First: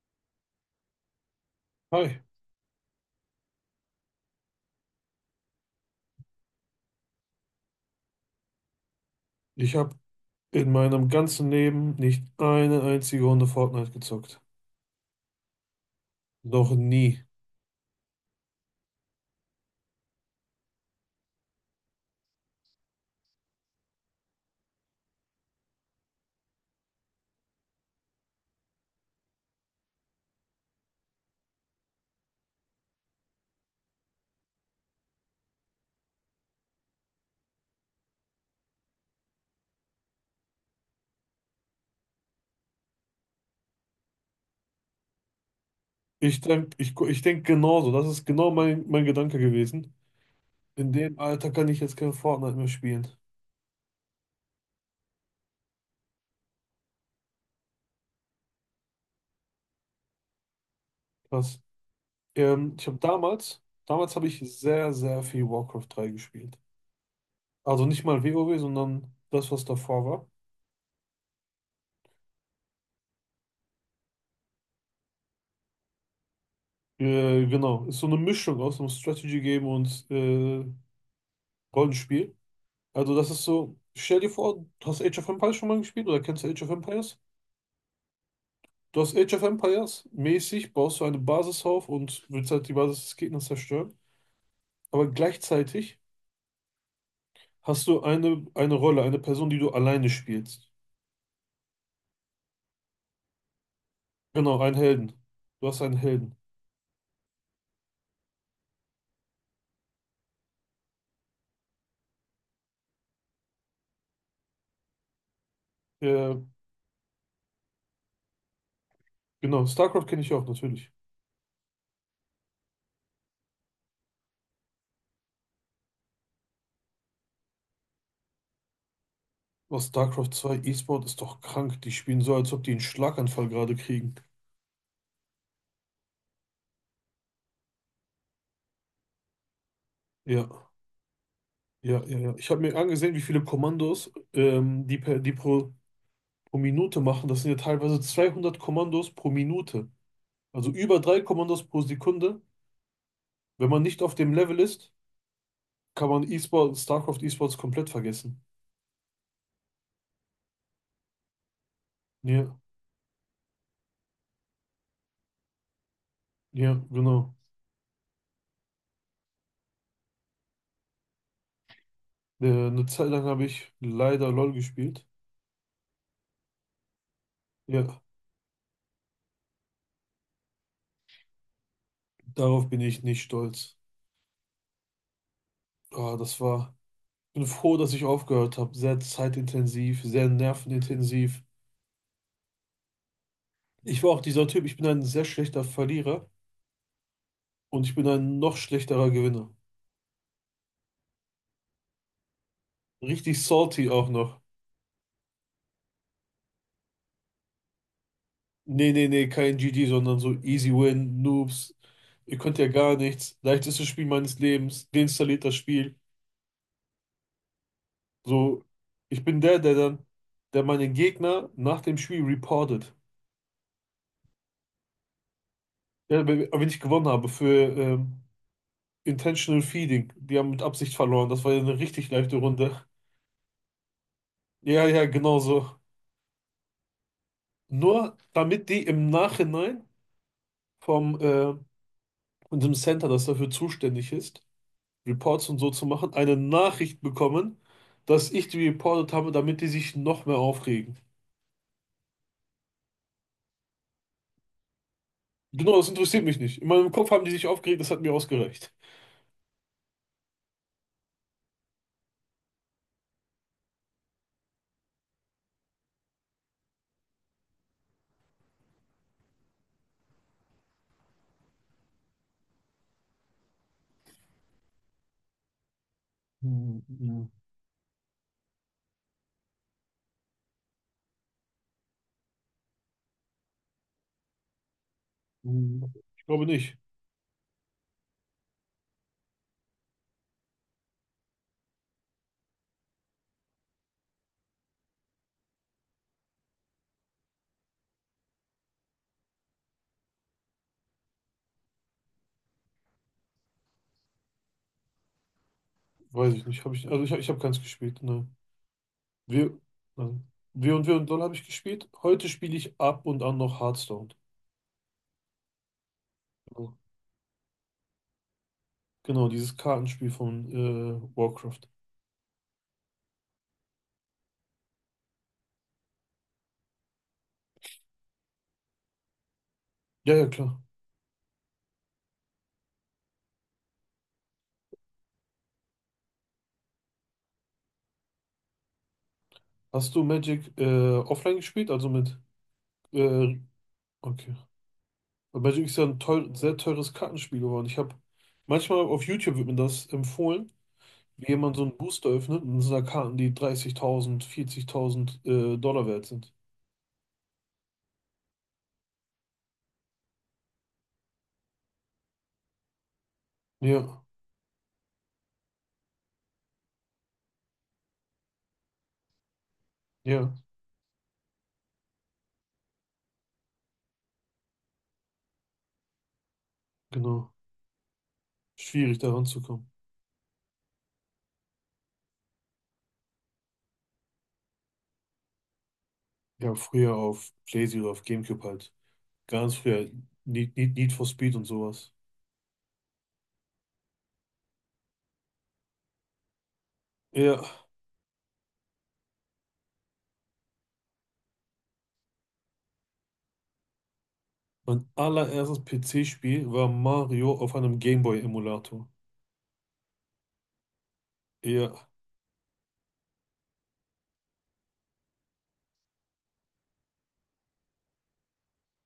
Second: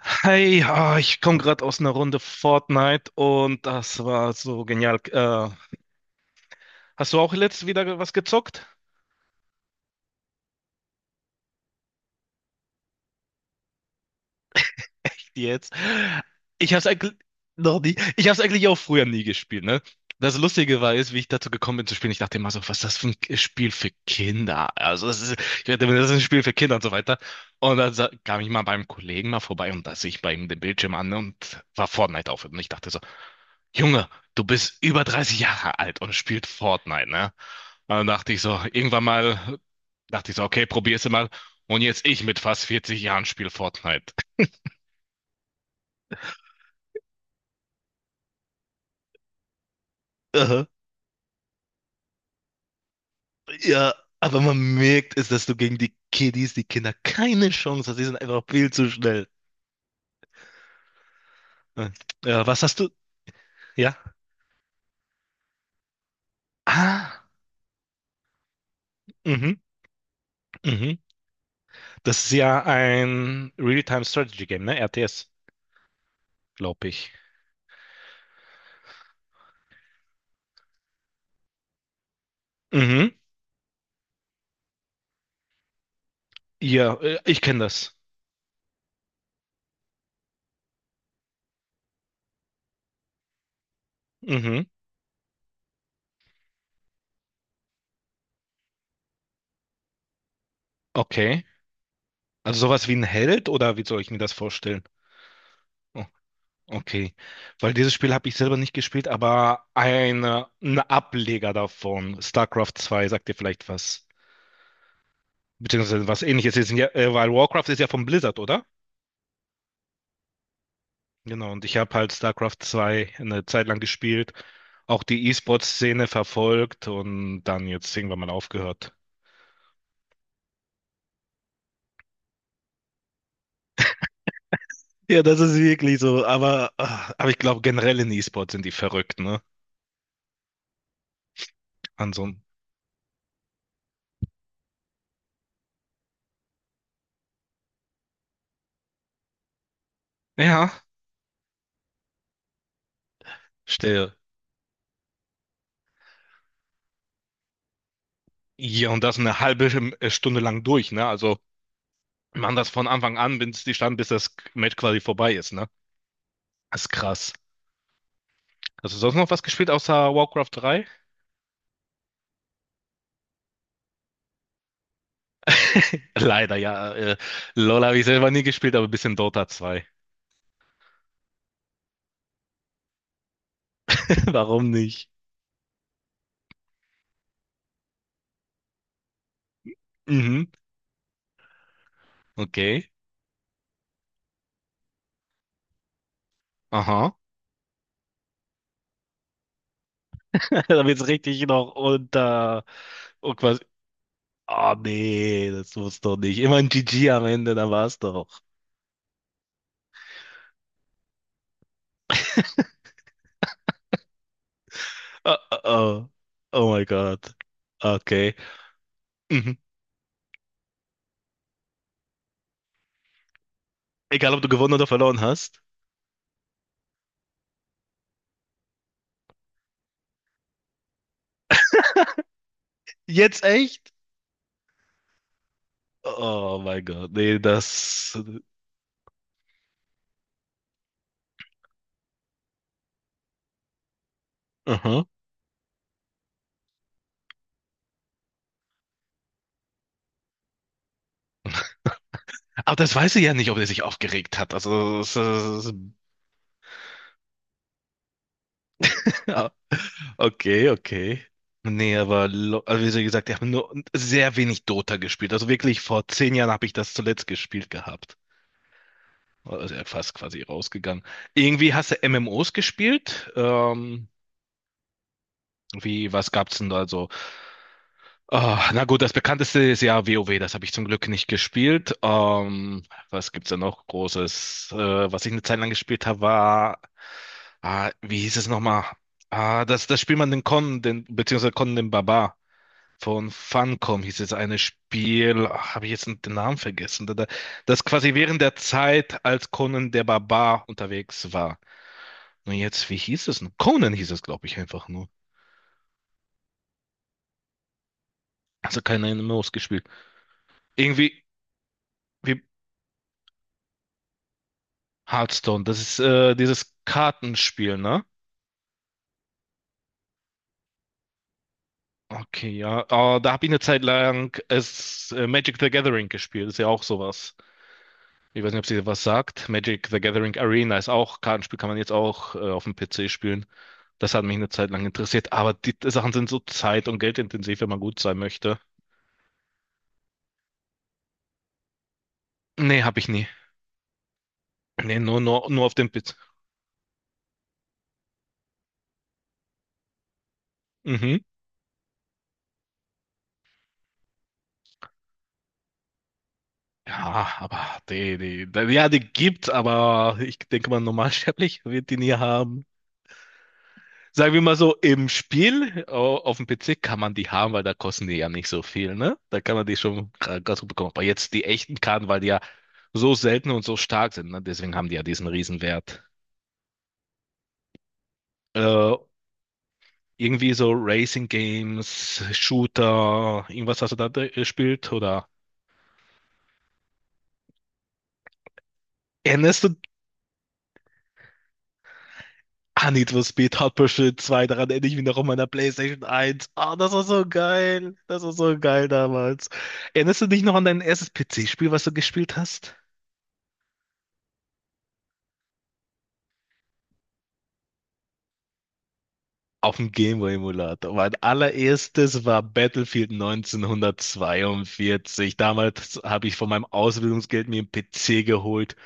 Hey, ich komme gerade aus einer Runde Hi, Fortnite und das war so genial. Hast du auch letztes wieder was gezockt? ich habe in meinem ganzen Leben nicht eine einzige Runde Fortnite gezockt. Jetzt. Noch Ich hab's eigentlich nie. noch nie. Ich hab's eigentlich auch früher nie gespielt, ne? Das Lustige war ist wie ich dazu gekommen bin zu spielen. Ich dachte immer so, was ist das für ein Spiel für Kinder? Ich dachte mir, das ist ein Spiel für Kinder und so weiter. Und dann kam ich mal beim Kollegen mal vorbei und da sehe ich bei ihm den Bildschirm an und war Fortnite auf. Und ich dachte so, Junge, du bist über 30 Jahre alt und spielst Fortnite, ne? Und dann dachte ich so, irgendwann mal, dachte ich so, okay, probier's mal. Und jetzt ich mit fast 40 Jahren spiele Fortnite. Ich denk genauso. Das ist genau mein Gedanke gewesen. In dem Alter kann ich jetzt kein Fortnite mehr spielen. Ja, aber man merkt es, dass du gegen die Kiddies, die Kinder, keine Chance hast. Die sind einfach viel zu schnell. Krass. Ja, was hast Ich du? habe damals, Ja. damals habe ich sehr, sehr viel Warcraft 3 gespielt. Ah, Also nicht mal WoW, sondern das, mhm, was davor war. mhm. Das ist ja ein Real-Time-Strategy-Game, ne? RTS, glaube ich. Genau. Ist so eine Mischung aus einem Strategy-Game und Rollenspiel. Mhm. Also das ist so, stell dir vor, du hast Age of Empires schon mal gespielt? Oder kennst du Age of Ja, Empires? ich kenne das. Du hast Age of Empires mäßig, baust du eine Basis auf und willst halt die Basis des Gegners zerstören. Mhm. Aber gleichzeitig hast du eine Rolle, eine Person, die du alleine spielst. Okay. Also sowas wie ein Held oder wie soll ich mir das Genau, einen vorstellen? Helden. Du hast einen Oh, Helden. okay. Weil dieses Spiel habe ich selber nicht gespielt, aber ein Ableger davon, StarCraft 2, sagt dir vielleicht was. Beziehungsweise was Äh, ähnliches ist, ja, weil Warcraft ist ja von Blizzard, oder? genau, StarCraft kenne ich auch natürlich. Genau, und ich habe halt StarCraft 2 eine Zeit lang gespielt, auch die E-Sport-Szene verfolgt und dann jetzt irgendwann mal aufgehört. Was StarCraft 2 E-Sport ist doch krank. Die spielen so, als ob die einen Schlaganfall gerade kriegen. Ja, das ist wirklich so, aber ich glaube, generell in E-Sport sind die verrückt, ne? Ja, ja, An ja, so ja. einem, Ich habe mir angesehen, wie viele Kommandos die pro Minute machen, das sind ja teilweise 200 Kommandos pro Minute. ja, Also über drei Kommandos pro Sekunde. Wenn man nicht stell auf dem Level ist, kann man E-Sport, StarCraft E-Sports komplett vergessen. hier und das eine halbe Stunde lang durch, ne? Also, man Ja, das von Anfang an, bis das Match quasi vorbei ist, ne? ja, Das ist krass. genau. Hast du sonst noch was gespielt außer Warcraft 3? Eine Zeit lang habe ich leider LOL gespielt. Leider, ja. LOL Ja, habe ich selber nie gespielt, aber ein bisschen Dota 2. darauf bin ich nicht stolz. Warum nicht? Ah, das war. Ich bin froh, dass ich aufgehört habe. Sehr zeitintensiv, sehr Mhm. nervenintensiv. Okay. Ich war auch dieser Typ, ich bin ein sehr schlechter Verlierer Aha. und ich bin ein noch schlechterer Gewinner. Da wird's richtig noch unter. Und Richtig quasi. salty auch noch. Nee, das muss doch nicht. Immer ein GG am Ende, da war's doch. Nee, nee, nee, kein GG, sondern so Easy Win, Noobs. Ihr könnt ja gar nichts. Leichtestes Spiel meines Lebens. Oh, Deinstalliert das oh, Spiel. oh. Oh mein Gott. Okay. So, ich bin Mhm. der, der dann, der meinen Gegner nach dem Spiel reportet. Egal, ob du gewonnen oder verloren hast. Ja, wenn ich gewonnen habe für ähm, Intentional Feeding. Die haben mit Absicht verloren. Das war ja eine richtig leichte Runde. Jetzt echt? Ja, ja, genau so. Oh mein Gott. Nee, das. Nur damit die im Nachhinein vom unserem Center, das dafür zuständig ist, Aha. Reports und so zu machen, eine Nachricht bekommen, dass ich die reportet habe, damit die sich noch mehr aufregen. Aber das weiß ich ja nicht, ob er sich aufgeregt hat. Also, es, ist- Genau, das interessiert mich nicht. In meinem Kopf haben die sich aufgeregt, das hat mir ausgereicht. Okay, okay. Nee, aber also wie gesagt, ich habe nur sehr wenig Dota gespielt. Also wirklich vor 10 Jahren habe ich das zuletzt gespielt gehabt. Also ja, fast quasi rausgegangen. Irgendwie hast du MMOs gespielt? Wie, was gab's denn Hm, da so? hm, Na gut, das bekannteste ist ja WoW, das habe ich zum Glück nicht gespielt. Was gibt's da noch Großes? Was ich eine Zeit lang hm. gespielt habe, Ich glaube nicht. war, wie hieß es nochmal? Das spielt man den Con, den, beziehungsweise Con den Barbar. Von Funcom hieß es eine Spiel, ach, habe ich jetzt den Namen vergessen, das quasi während der Zeit, als Conan der Barbar unterwegs war. Und jetzt, wie hieß es denn? Conan hieß es, glaube ich, einfach nur. Weiß ich nicht. Hab ich, also ich habe keins gespielt. Nein. Also keine MMOs Wir, gespielt. nein. Wir und Doll Irgendwie habe ich gespielt. Heute wie spiele ich ab und an noch Hearthstone. Hearthstone, das ist dieses Genau, Kartenspiel, ne? Genau, dieses Kartenspiel von Warcraft. Okay, ja. Da habe ich eine Zeit lang es, Magic the Gathering gespielt, ist ja auch sowas. Ich weiß nicht, ob sie was sagt. Magic the Ja, ja, Gathering klar. Arena ist auch Kartenspiel, kann man jetzt auch auf dem PC spielen. Das hat mich eine Zeit lang interessiert, aber die Sachen sind so zeit- und geldintensiv, wenn man gut sein möchte. Hast du Magic offline gespielt? Also mit. Nee, habe ich nie. Äh, okay. Nee, nur, Und nur, nur Magic auf ist ja dem PC. Sehr teures Kartenspiel geworden. Ich habe manchmal auf YouTube wird mir das empfohlen, Mhm. wie jemand so einen Booster öffnet und es sind da Karten, die 30.000, 40.000 Dollar wert sind. Ja, aber ja, die gibt's, aber ich denke mal, normalsterblich wird die nie haben. Ja, Sagen wir mal so, im Spiel auf dem PC kann man die haben, weil da kosten die ja nicht so viel, ne? Da kann man die schon ja, ganz gut bekommen. Aber jetzt die echten Karten, weil die ja so selten und so stark sind, ne? Deswegen haben die ja diesen Riesenwert. genau. Äh, Schwierig da ranzukommen. irgendwie so Racing Games, Shooter, irgendwas hast du da gespielt? Oder Ja, früher auf PlayStation oder auf GameCube halt. Ganz erinnerst du früher Need for Speed und sowas. an Need for Speed Hot Pursuit zwei. Daran erinnere ich mich noch an meiner PlayStation 1. Das war so Ja, geil. Das war so geil damals. Erinnerst du dich noch an dein erstes PC-Spiel, was du gespielt hast? mein allererstes PC-Spiel war Mario auf einem Gameboy-Emulator. Auf dem Gameboy-Emulator. Mein Ja, allererstes war Battlefield 1942. Damals habe ich von meinem Ausbildungsgeld mir einen PC geholt,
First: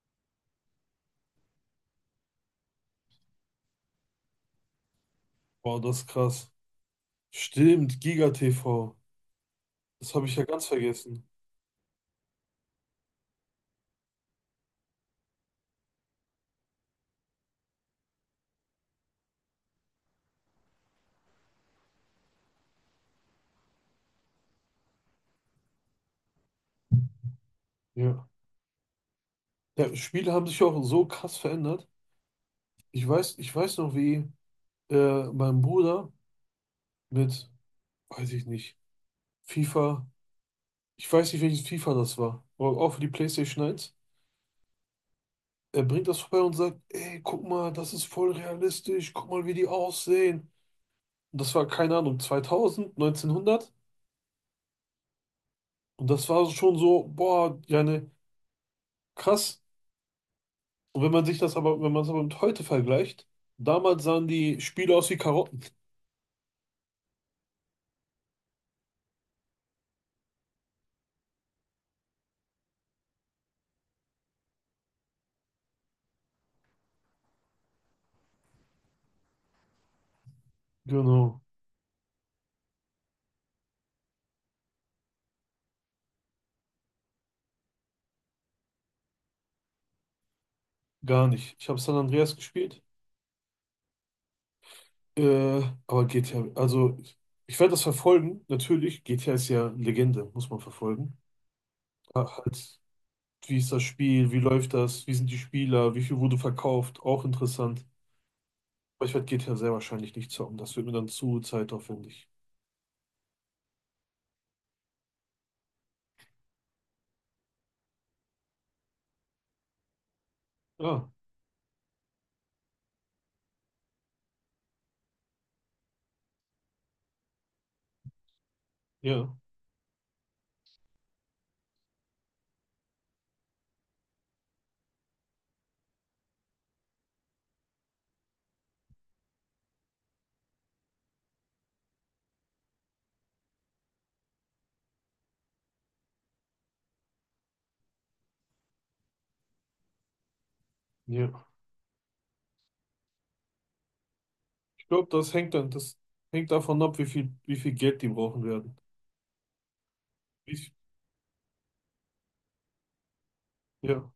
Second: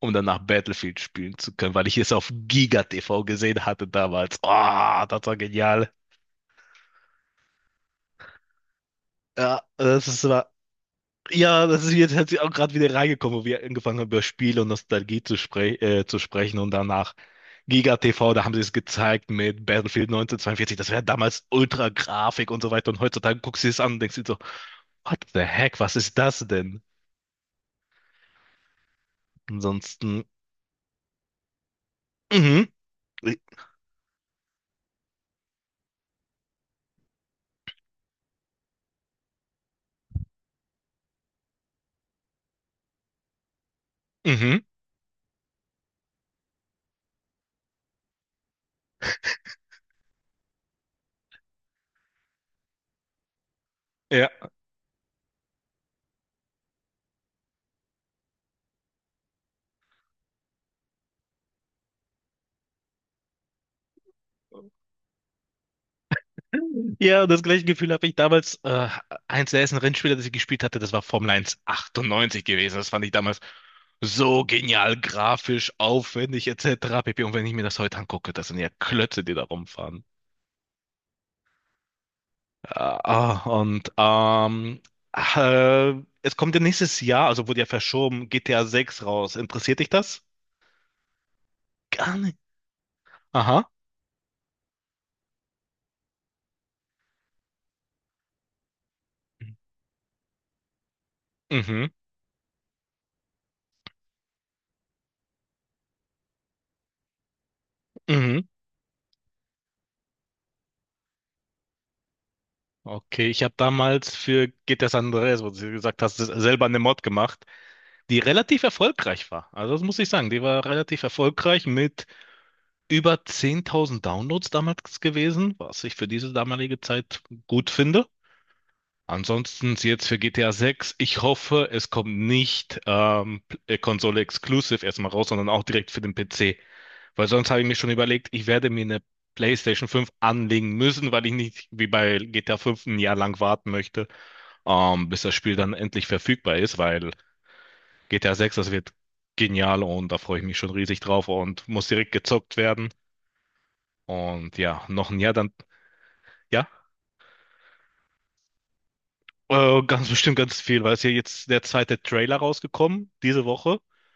um danach Battlefield spielen zu können, weil ich es auf Giga TV gesehen hatte damals. Das war wow, genial. das ist krass. Stimmt, Giga TV. Ja, das Das ist habe ich ja war. ganz vergessen. Ja, das ist jetzt hat sie auch gerade wieder reingekommen, wo wir angefangen haben, über Spiele und Nostalgie zu sprechen, und danach Giga TV, da haben sie es gezeigt mit Battlefield 1942, das wäre damals Ultra-Grafik und so weiter, und heutzutage guckst du es an und denkst dir so, what the heck, was ist das denn? Ja. Ja, Ansonsten, Spiele haben sich ja auch so krass verändert. mhm, Ich weiß noch, wie mein Bruder mit, weiß ich nicht, FIFA, ich weiß nicht, welches FIFA das war, aber auch für die PlayStation 1. mhm, Er bringt das vorbei und sagt, ey, guck mal, das ist voll realistisch, guck mal, wie die aussehen. Und das war, keine Ahnung, 2000, 1900. ja. Und das war schon so, boah, ja, ne, krass. Und wenn man sich das aber, wenn man es aber mit heute vergleicht, damals sahen die Spiele aus wie Karotten. Ja, und das gleiche Gefühl habe ich damals. Eins der ersten Rennspiele, das ich gespielt hatte, das war Formel 1 98 gewesen. Das fand ich damals so genial, grafisch, aufwendig, etc. pp. Und wenn ich mir das heute angucke, das sind ja Klötze, die da rumfahren. Genau. Ah, und äh, es kommt ja nächstes Jahr, also wurde ja verschoben, GTA 6 raus. Interessiert dich das? Gar nicht. Ich habe San Gar Andreas nicht. gespielt, Aha. äh, aber GTA, also ich werde das verfolgen, natürlich. GTA ist ja Legende, muss man verfolgen. Mhm, Ach, halt, wie ist das Spiel, wie läuft das, wie sind die Spieler, wie viel wurde verkauft, auch interessant. mhm. Aber ich werde GTA sehr wahrscheinlich nicht zocken, das wird mir dann zu zeitaufwendig. Okay, ich habe damals für GTA San Andreas, wo du gesagt hast, selber eine Mod gemacht, die relativ erfolgreich war. Also das muss ich sagen, die war relativ Ja, erfolgreich mit über 10.000 Downloads damals gewesen, was ich für diese damalige Zeit gut finde. ja, Ansonsten jetzt für GTA 6, ich hoffe, es kommt nicht Konsole exclusive erstmal raus, sondern auch direkt für den PC. Weil sonst habe ich mir schon überlegt, ich werde mir eine PlayStation 5 anlegen müssen, weil ich nicht wie bei GTA 5 ein Jahr lang warten möchte, bis das Spiel dann endlich verfügbar ist, weil GTA 6, das wird genial und da freue ich mich schon riesig drauf ja. und muss direkt gezockt werden. Und ja, Ich glaube, noch ein Jahr dann, das hängt ja, davon ab, wie viel Geld die brauchen werden. Ganz bestimmt Wie, ganz viel- viel, weil es ja jetzt der zweite Trailer rausgekommen diese Woche ja,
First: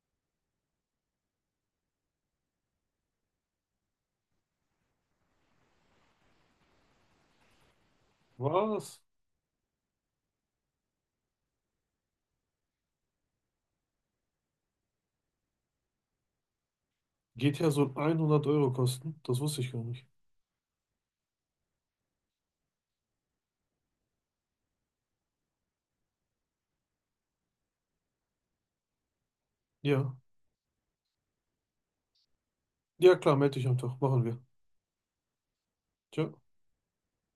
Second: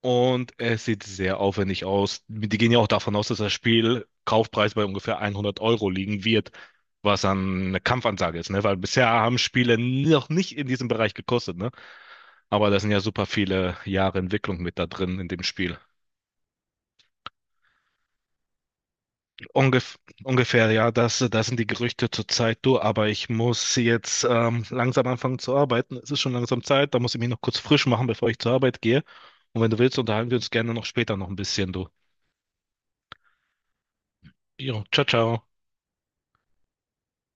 und es sieht sehr aufwendig aus. Die gehen ja auch davon aus, dass das Spiel Kaufpreis bei ungefähr 100 Euro liegen wird, was dann eine Kampfansage ist, ne? Weil was? bisher haben Spiele noch nicht in diesem Bereich gekostet, ne? Aber da sind ja super viele Jahre Entwicklung mit da drin in dem Spiel. GTA soll 100 € kosten? Das wusste ich gar Ungef nicht. ungefähr, ja, das sind die Gerüchte zurzeit. Du, aber ich muss jetzt langsam anfangen zu arbeiten. Es ist schon langsam Zeit, da muss ich mich noch kurz frisch machen, bevor ich zur Arbeit gehe. Und wenn du willst, Ja. unterhalten wir uns gerne noch später noch ein bisschen, du. Ja, klar, melde dich einfach. Machen wir. Jo, ciao, ciao. Tschö.